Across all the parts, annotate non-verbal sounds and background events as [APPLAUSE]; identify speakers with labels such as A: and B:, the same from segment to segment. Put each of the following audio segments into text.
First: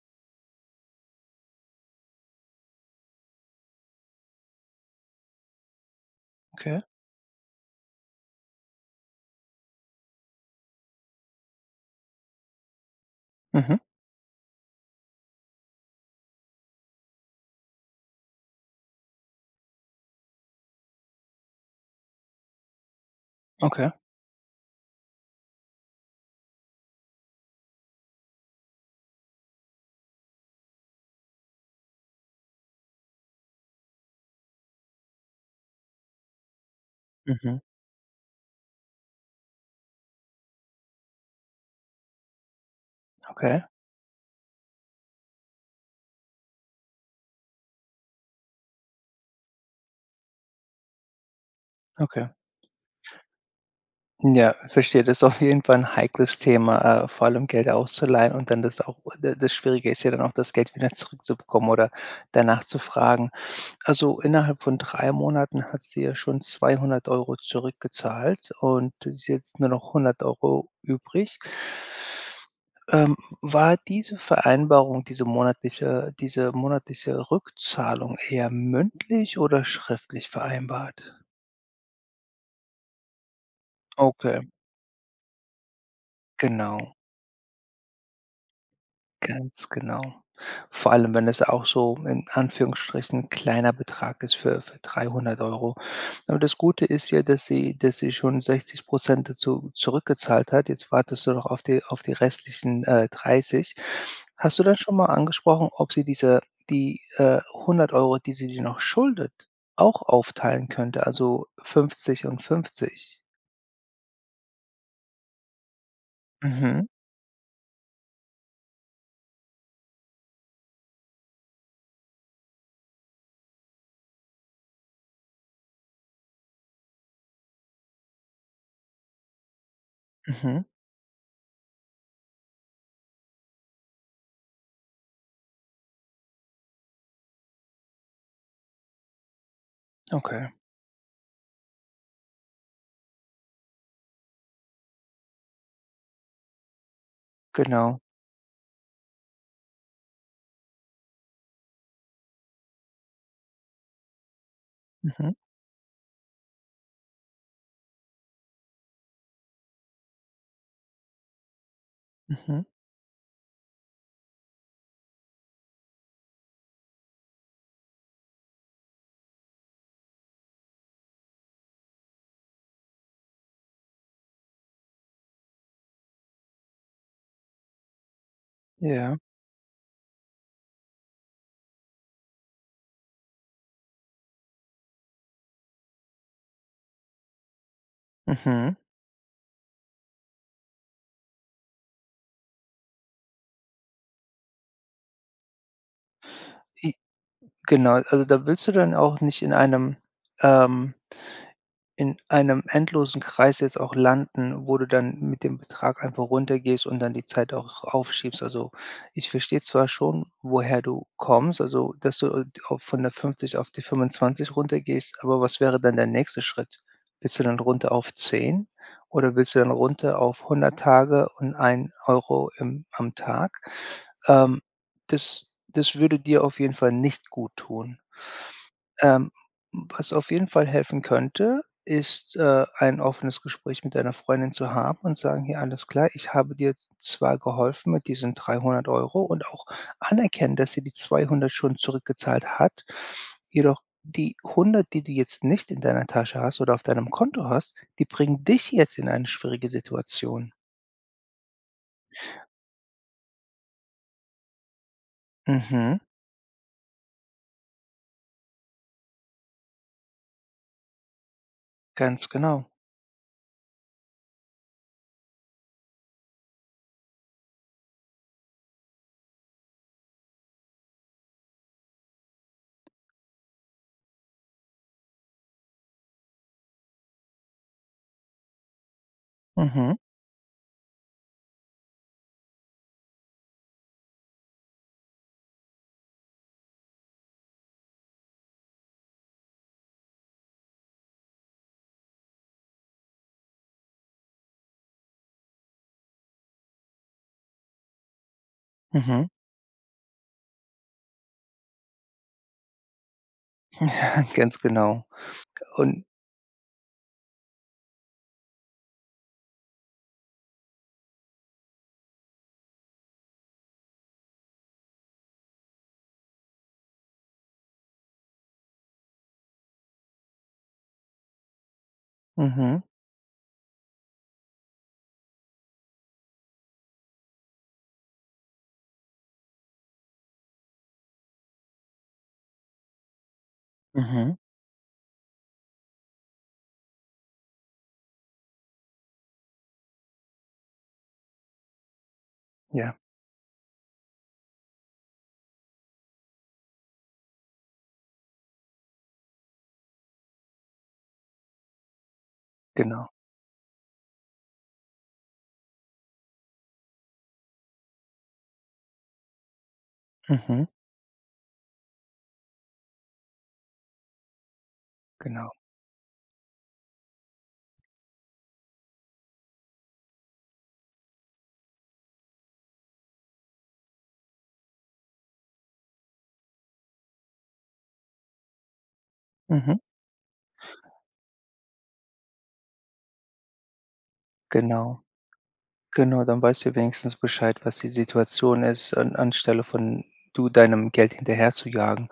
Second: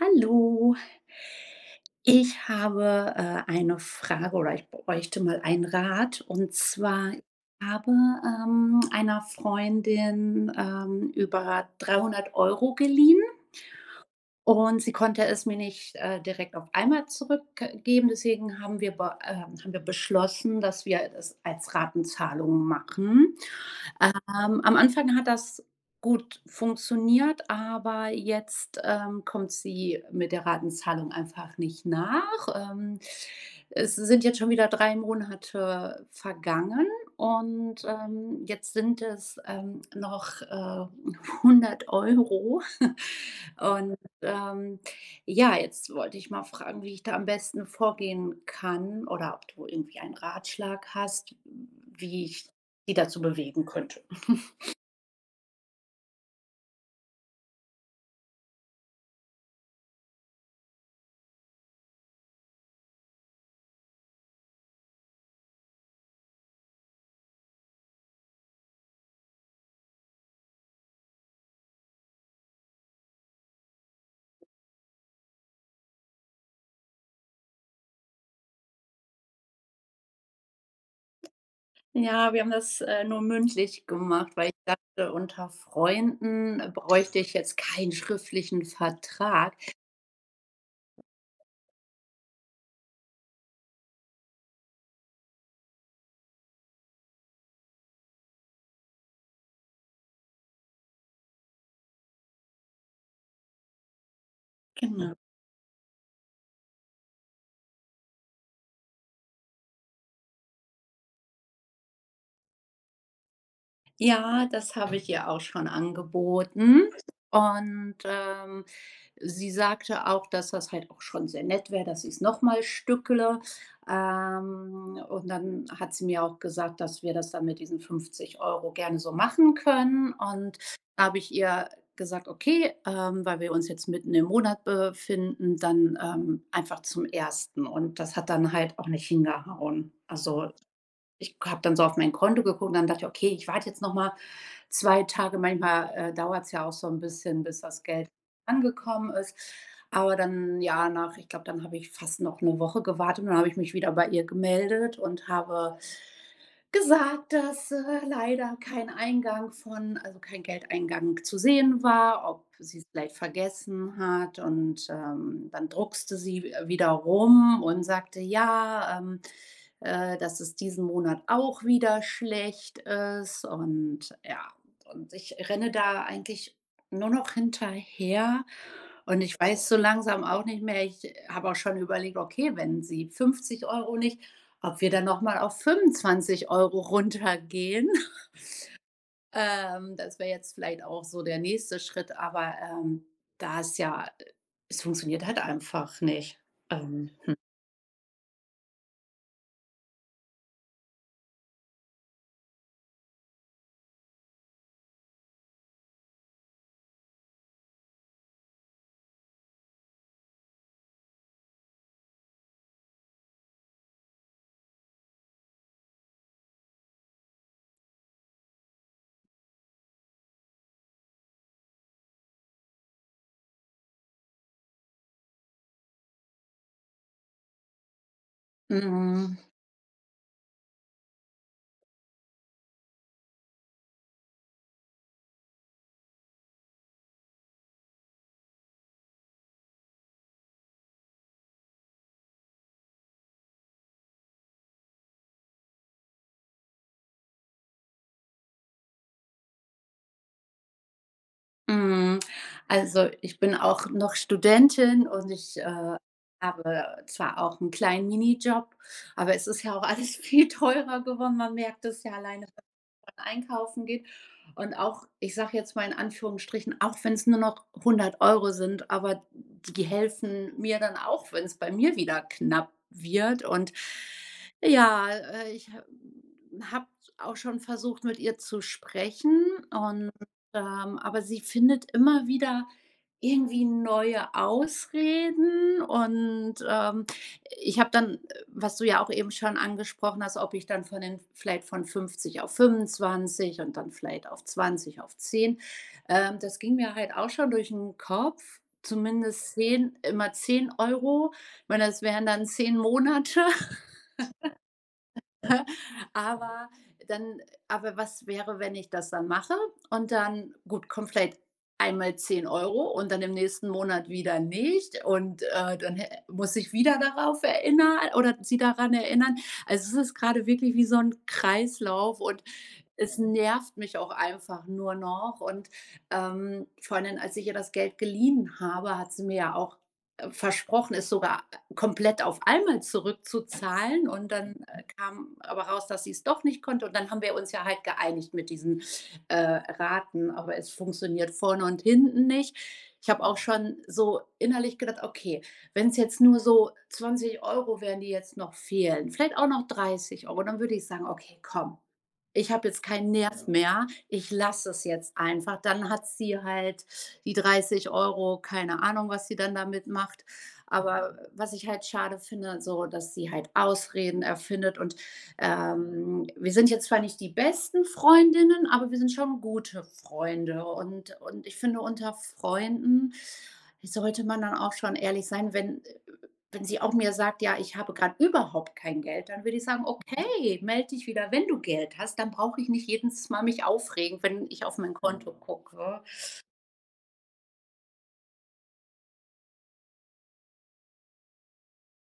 A: Hallo. Ich habe, äh, eine Frage oder ich bräuchte mal einen Rat. Und
B: Okay.
A: zwar, habe, ähm, einer Freundin, ähm, über 300 € geliehen
B: Mhm.
A: und sie konnte es mir nicht, äh, direkt auf einmal zurückgeben, deswegen haben wir be ähm, haben wir beschlossen, dass wir das als Ratenzahlung machen,
B: Okay.
A: ähm, am Anfang hat das gut funktioniert, aber jetzt, ähm, kommt sie mit der Ratenzahlung einfach nicht nach. Ähm, es sind jetzt schon wieder 3 Monate vergangen
B: Mhm.
A: und, ähm, jetzt sind es, ähm, noch, äh, 100 €. [CHUCKLES]
B: Okay.
A: Und, ähm, ja, jetzt wollte ich mal fragen, wie ich da am besten vorgehen kann oder ob du irgendwie einen Ratschlag hast, wie
B: Okay.
A: ich die dazu bewegen könnte. [CHUCKLES]
B: Ja, verstehe. Das ist auf jeden Fall 'n heikles Thema, äh, vor allem Geld auszuleihen und dann das auch das das Schwierige ist ja dann auch das Geld wieder zurückzubekommen oder danach zu fragen. Also, innerhalb von 3 Monaten hat sie ja schon 200 € zurückgezahlt und ist jetzt nur noch 100 € übrig. Ähm, war diese Vereinbarung, diese monatliche diese monatliche Rückzahlung eher mündlich oder schriftlich vereinbart?
A: Ja, wir haben das, äh, nur mündlich gemacht,
B: Okay.
A: weil ich dachte, unter Freunden
B: Genau.
A: bräuchte ich jetzt keinen schriftlichen Vertrag.
B: Ganz genau. Vor allem, wenn das auch so in Anführungsstrichen kleiner Betrag ist für für 300 €. Aber das Gute ist ja, dass sie dass sie schon 60 % dazu zurückgezahlt hat. Jetzt wartest du noch auf die auf die restlichen, äh, 30. Hast du da schon mal
A: Genau.
B: angesprochen, ob sie diese die, äh, 100 €, die sie dir noch schuldet, auch aufteilen könnte, also, 50 und 50?
A: Ja, das habe ich ihr auch schon angeboten.
B: Mhm.
A: Und, ähm, sie sagte auch, dass das halt auch schon sehr nett wäre, dass sie's noch mal stückele. Ähm, und dann hat sie mir auch gesagt, dass wir das dann mit diesen 50 € gerne so machen können. Und
B: Mhm.
A: da habe ich ihr gesagt: „Okay, ähm, weil wir uns jetzt mitten im Monat befinden, dann, ähm, einfach zum 1.“ Und das hat dann halt auch nicht hingehauen. Also,
B: Okay.
A: ich habe dann so auf mein Konto geguckt und dann dachte ich: „Okay, ich warte jetzt noch mal 2 Tage. Manchmal, äh, dauert's ja auch so 'n bisschen, bis das
B: Genau.
A: Geld angekommen ist.“ Aber dann, ja, nach ich glaube, dann habe ich fast noch 'ne Woche gewartet und dann habe ich mich wieder bei ihr gemeldet und
B: Mhm.
A: habe gesagt, dass, äh, leider kein Eingang von also, kein Geldeingang zu sehen war, ob
B: Mhm.
A: sie es vielleicht vergessen hat. Und, ähm, dann druckste sie w-wieder rum und sagte: „Ja, ähm, äh, dass es diesen Monat auch wieder schlecht ist.“ Und ja und ich renne da eigentlich nur noch hinterher
B: Ja.
A: und ich weiß so langsam auch nicht mehr. Ich habe auch schon überlegt, okay, wenn Sie 50 € nicht, ob wir dann noch mal auf 25 € runtergehen. [CHUCKLES]
B: Mhm.
A: Ähm, das wäre jetzt vielleicht auch so der nächste Schritt, aber, ähm, da es ja es funktioniert halt einfach nicht,
B: J
A: ähm, hm.
B: genau. Also, da willst du dann auch nicht in einem ähm, in einem endlosen Kreis jetzt auch landen, wo du dann mit dem Betrag einfach runtergehst und dann die Zeit auch aufschiebst. Also, ich verstehe zwar schon, woher du kommst, also, dass du auch von der 50 auf die 25 runtergehst, aber was wäre dann der nächste Schritt? Willst du dann runter auf 10 oder willst du dann runter auf 100 Tage und 1 € im am Tag? Ähm, das das würde dir auf jeden Fall nicht guttun. Ähm,
A: Mhm.
B: was auf jeden Fall helfen könnte, ist, äh, ein offenes Gespräch mit deiner Freundin zu haben und sagen: „Ja, alles klar, ich habe dir zwar geholfen mit diesen 300 €“ und auch anerkennen, dass sie die 200 schon zurückgezahlt hat, jedoch die 100, die du jetzt nicht in deiner Tasche hast oder auf deinem Konto hast, die bringen dich jetzt in eine schwierige Situation.
A: Mhm. Also, ich bin auch noch Studentin und ich, äh,
B: Mhm.
A: habe zwar auch 'n kleinen Minijob, aber es ist ja auch alles viel teurer geworden. Man merkt es ja
B: Ganz
A: alleine,
B: genau.
A: wenn man einkaufen geht. Und auch, ich sage jetzt mal in Anführungsstrichen, auch wenn's nur noch 100 € sind, aber die helfen mir dann auch, wenn's bei mir wieder knapp wird. Und ja, äh, ich habe habe auch schon versucht, mit ihr zu sprechen
B: Mhm.
A: und ähm, aber sie findet immer wieder irgendwie neue Ausreden. Und, ähm, ich habe dann was du ja auch eben schon angesprochen hast, ob ich dann von den vielleicht von 50 auf 25 und dann vielleicht auf 20 auf 10, ähm, das ging mir halt auch schon durch den Kopf,
B: Mhm.
A: zumindest 10, immer 10 €. Ich meine, das wären dann 10 Monate. [GIGGLES]
B: [CHUCKLES] Ganz genau, und
A: Aber dann aber was wäre, wenn ich das dann mache und dann, gut, kommt vielleicht einmal 10 € und dann im nächsten Monat wieder nicht. Und, äh, dann hä muss ich wieder darauf erinner oder sie daran erinnern. Also, es ist grade wirklich wie so 'n Kreislauf und
B: Mhm.
A: es nervt mich auch einfach nur noch. Und, ähm, vor allem, als ich ihr das Geld geliehen habe, hat sie mir ja auch versprochen, es sogar komplett auf einmal zurückzuzahlen. Und
B: Mhm.
A: dann kam aber raus, dass sie's doch nicht konnte und dann haben wir uns ja halt geeinigt mit diesen, äh, Raten, aber es funktioniert vorne und hinten nicht.
B: Ja.
A: Ich habe auch schon so innerlich gedacht, okay, wenn's jetzt nur so 20 € wären, die jetzt noch fehlen, vielleicht auch noch 30 € dann würde ich sagen: „Okay, komm. Ich habe jetzt
B: Genau.
A: keinen Nerv mehr. Ich lasse es jetzt einfach. Dann hat sie halt die 30 €, keine Ahnung, was sie dann damit macht.“
B: Mhm.
A: Aber was ich halt schade finde so, dass sie halt Ausreden erfindet. Und,
B: Genau.
A: ähm, wir sind jetzt zwar nicht die besten Freundinnen, aber wir sind schon gute Freunde. Und und ich finde, unter Freunden sollte man dann auch schon ehrlich sein, wenn äh, wenn sie auch mir sagt: „Ja, ich habe grad überhaupt kein Geld“, dann würde ich
B: Mhm.
A: sagen: „Okay, melde dich wieder, wenn du Geld hast," dann brauche ich nicht jedens Mal mich aufregen, wenn ich auf mein
B: Genau.
A: Konto gucke.
B: Genau, dann weißt du wenigstens Bescheid, was die Situation ist, an anstelle von du deinem Geld hinterherzujagen.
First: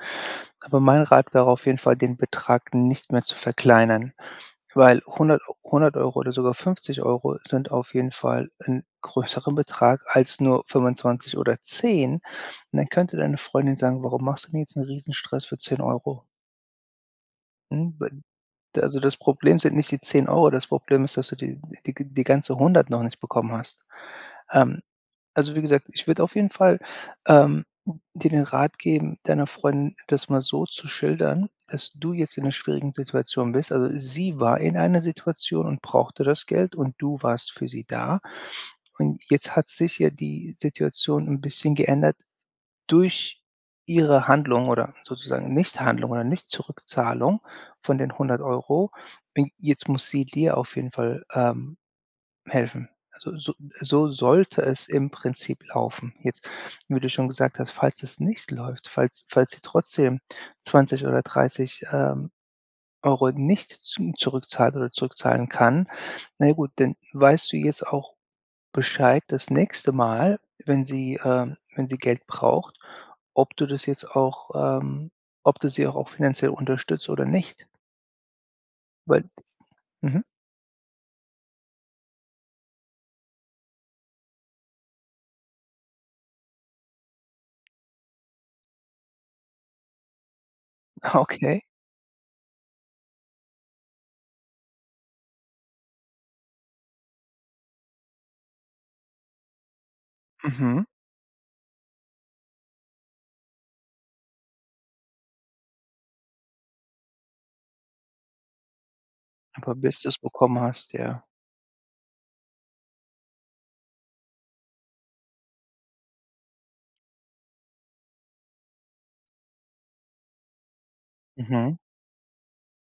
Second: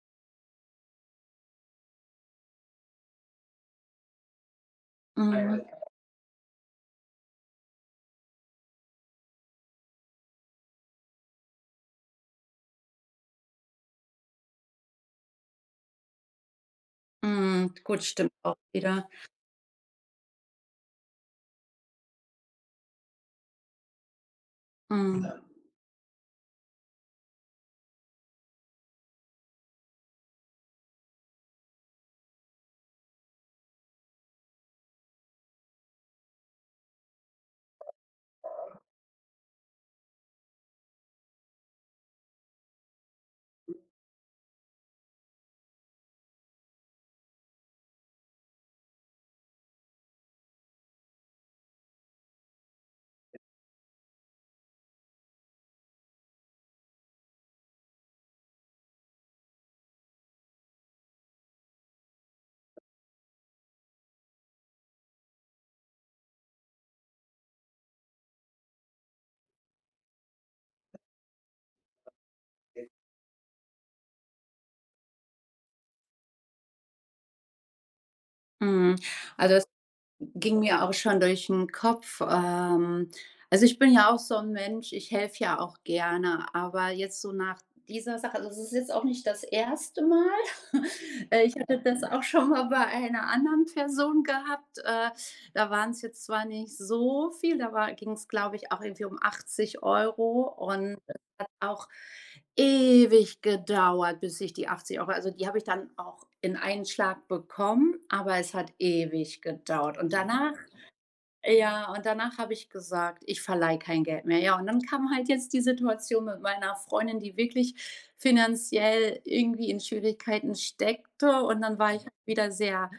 B: Aber mein Rat wäre auf jeden Fall, den Betrag nicht mehr zu verkleinern, weil 100-
A: Mhm.
B: 100 € oder sogar 50 € sind auf jeden Fall 'n größeren Betrag als nur 25 oder 10. Und dann könnte deine Freundin sagen: „Warum machst du mir jetzt 'n Riesenstress für 10 €?"
A: Mhm.
B: Mhm.
A: Gut,
B: Wenn
A: stimmt auch
B: d also,
A: wieder.
B: das Problem sind nicht die 10 €, das Problem ist, dass du die g die die ganze 100 noch nicht bekommen hast. Ähm,
A: Mhm.
B: also, wie gesagt, ich würde auf jeden Fall, ähm, dir den Rat geben, deiner Freundin das mal so zu schildern, dass du jetzt in 'ner schwierigen Situation bist. Also, sie war in einer Situation und brauchte das Geld und du warst für sie da. Und jetzt hat sich ja die Situation 'n bisschen geändert durch ihre Handlung oder sozusagen Nichthandlung oder Nicht-Zurückzahlung von den 100 €. Bin jetzt muss sie dir auf jeden Fall, ähm, helfen. Also, so so sollte es im Prinzip laufen. Jetzt, wo du schon gesagt hast, falls es nicht läuft, falls falls sie trotzdem 20 oder 30, ähm, Euro nicht zu zurückzahlt oder zurückzahlen kann, na ja gut, dann weißt du jetzt auch Bescheid das nächste Mal, wenn sie ähm, wenn sie Geld braucht, ob du das jetzt auch ähm, ob du sie auch auch finanziell unterstützt oder nicht?
A: Mhm,
B: Weil
A: also, es
B: hm.
A: ging mir auch schon durch 'n Kopf, ähm, also, ich bin ja auch so 'n Mensch, ich helfe ja auch gerne, aber jetzt so nach dieser Sache, also, es ist jetzt auch nicht das erste Mal.
B: Ah,
A: [CHUCKLES] Äh, ich
B: okay.
A: hatte das auch schon mal bei einer anderen Person gehabt. Äh, da waren's jetzt zwar nicht so viel, da war ging's, glaube ich, auch irgendwie um 80 €
B: Mhm.
A: und das hat auch ewig gedauert, bis ich die 80 € also, die habe ich dann auch in einen Schlag bekommen, aber es hat ewig
B: Aber
A: gedauert.
B: bis
A: Und
B: du's
A: danach
B: bekommen hast, ja.
A: ja, und danach habe ich gesagt: „Ich verleihe kein Geld mehr.“ Ja, und dann kam halt jetzt die Situation mit meiner Freundin, die wirklich finanziell irgendwie in Schwierigkeiten steckte und
B: Mhm.
A: dann war ich wieder sehr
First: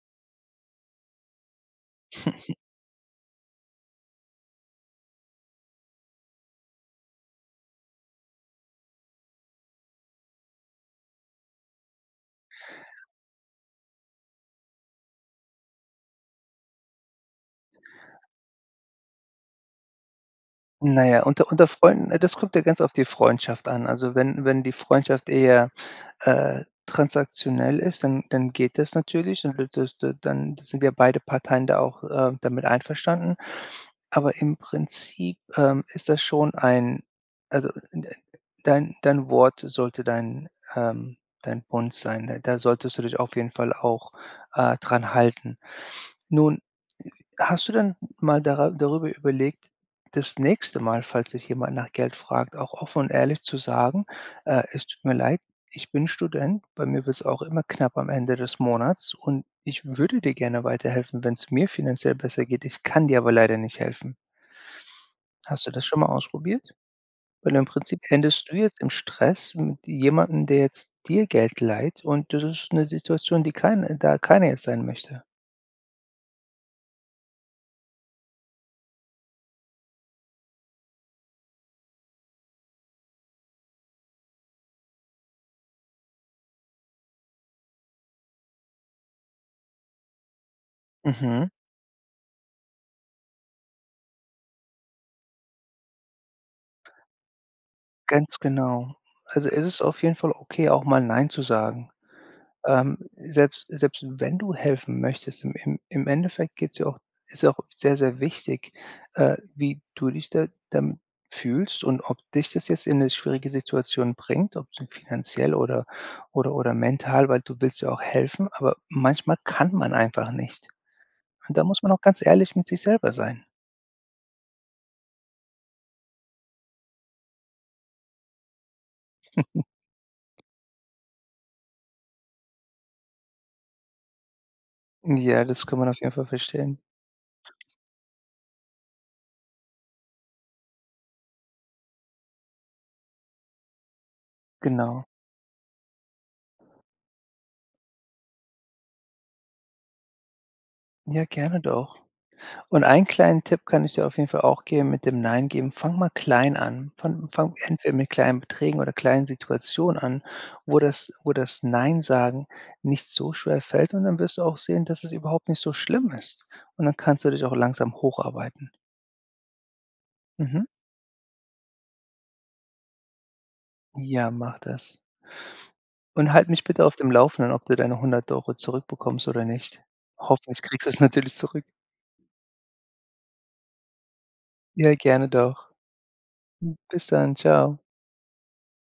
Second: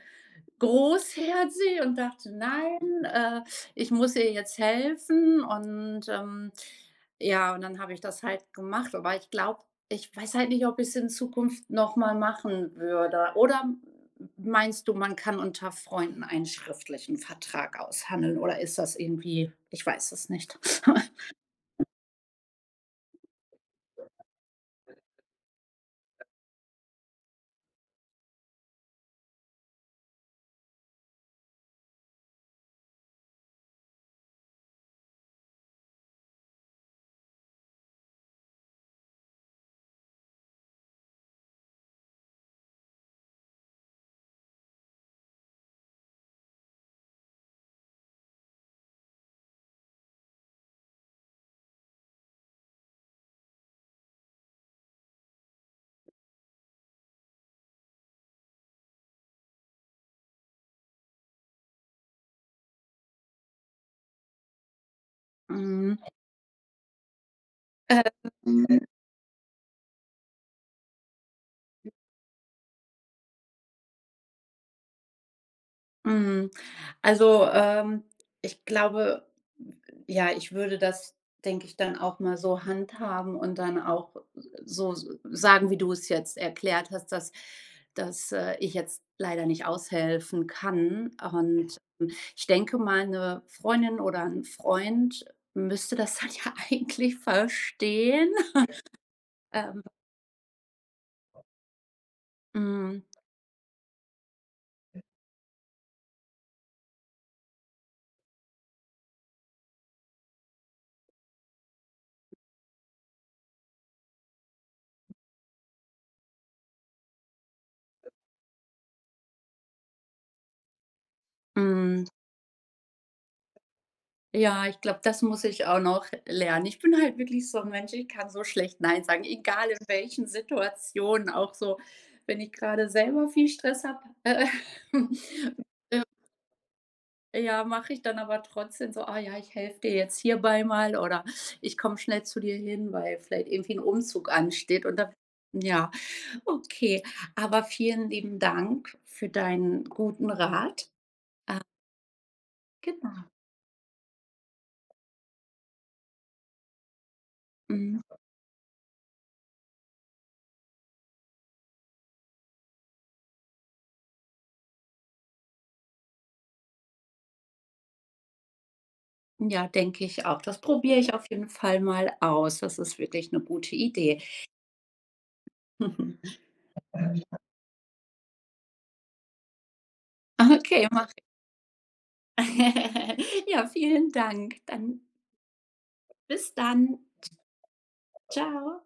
A: großherzig und dachte,
B: [CHUCKLES]
A: „Nein, äh, ich muss ihr jetzt helfen.“ Und, ähm, ja, und dann habe ich das halt gemacht, aber ich glaube, ich weiß halt nicht, ob ich's in Zukunft noch mal machen würde. Oder m meinst du, man kann unter Freunden einen schriftlichen Vertrag aushandeln? Oder ist das irgendwie ich weiß es nicht?
B: Na ja, unter unter
A: [CHUCKLES]
B: Freunden, ne, das kommt ja ganz auf die Freundschaft an. Also, wenn wenn die Freundschaft eher, äh, transaktionell ist, dann dann geht das natürlich, dann wird das da dann sind ja beide Parteien da auch, äh, damit einverstanden. Aber im Prinzip, ähm, ist das schon ein also, n äh, dein dein Wort sollte dein ähm, dein, Bund sein, ne? Da solltest du dich auf jeden Fall auch, äh, dran halten. Nun, hast du denn mal dara darüber überlegt, das nächste Mal, falls dich jemand nach Geld fragt, auch offen und ehrlich zu sagen: „Äh, es tut mir leid, ich bin Student. Bei mir wird's auch immer knapp am Ende des Monats und ich würde dir gerne weiterhelfen, wenn's mir finanziell besser geht. Ich kann dir aber leider nicht helfen.“ Hast du das
A: Mhm.
B: schon mal ausprobiert? Weil im Prinzip
A: Äh,
B: endest du jetzt
A: hm
B: im Stress mit jemanden, der jetzt dir Geld leiht und das ist 'ne Situation, die kein da keiner jetzt sein möchte.
A: Mhm, also, ähm, ich glaube, ja, ich würde das, denke ich, dann auch mal so handhaben und dann auch so s sagen, wie du es jetzt erklärt hast, dass dass, äh, ich jetzt leider nicht aushelfen kann.
B: Mhm.
A: Und ich denke mal, 'ne Freundin oder 'n Freund müsste das halt ja eigentlich verstehen,
B: Ganz genau.
A: [CHUCKLES]
B: Also, es ist
A: ähm.
B: auf jeden Fall okay, auch mal nein zu sagen. Ähm,
A: Mhm.
B: selbst selbst wenn du helfen möchtest, im im im Endeffekt geht's ja auch ist auch sehr, sehr wichtig, äh, wie du dich da dann fühlst und ob dich das jetzt in 'ne schwierige Situation bringt, ob zum finanziell oder oder oder mental, weil du willst ja auch helfen, aber manchmal kann man einfach nicht. Und da muss man auch
A: Mhm.
B: ganz ehrlich mit sich selber sein.
A: Ja, ich glaube, das muss ich auch noch lernen. Ich bin halt wirklich so 'n Mensch, ich kann so schlecht „Nein“ sagen,
B: [CHUCKLES]
A: egal in welchen Situationen, auch so wenn ich grade selber viel Stress habe. Äh
B: Ja, das kann man auf
A: [CHUCKLES]
B: jeden Fall verstehen.
A: Ja, mache ich dann aber trotzdem so: „Ah, ja, ich helfe dir jetzt hierbei mal oder ich komme schnell zu dir hin“, weil vielleicht irgendwie 'n Umzug ansteht und
B: Genau.
A: dann ja. Okay, aber vielen lieben Dank für deinen guten Rat,
B: Ja,
A: äh.
B: gerne doch. Und einen
A: Genau.
B: kleinen Tipp kann ich dir auf jeden Fall auch geben mit dem „Nein“ geben, fang mal klein an. Fang fang entweder
A: Mhm.
B: mit kleinen Beträgen oder kleinen Situationen an, wo das wo das „Nein“ Sagen nicht so schwer fällt und dann wirst du auch sehen, dass es überhaupt nicht so schlimm ist. Und dann kannst du dich auch langsam hocharbeiten.
A: Ja, denke ich auch. Das
B: Mhm.
A: probiere ich auf jeden Fall mal aus. Das ist wirklich 'ne gute Idee.
B: Ja, mach das. Und halt mich bitte auf dem
A: [CHUCKLES]
B: Laufenden, ob du deine 100 € zurückbekommst oder nicht. Hoffentlich kriegst
A: Okay,
B: du es
A: mache i
B: natürlich zurück.
A: [GIGGLES] Ja, vielen Dank,
B: Ja,
A: dann
B: gerne doch.
A: Bis dann.
B: Bis
A: Tsch
B: dann, tschau.
A: tschau.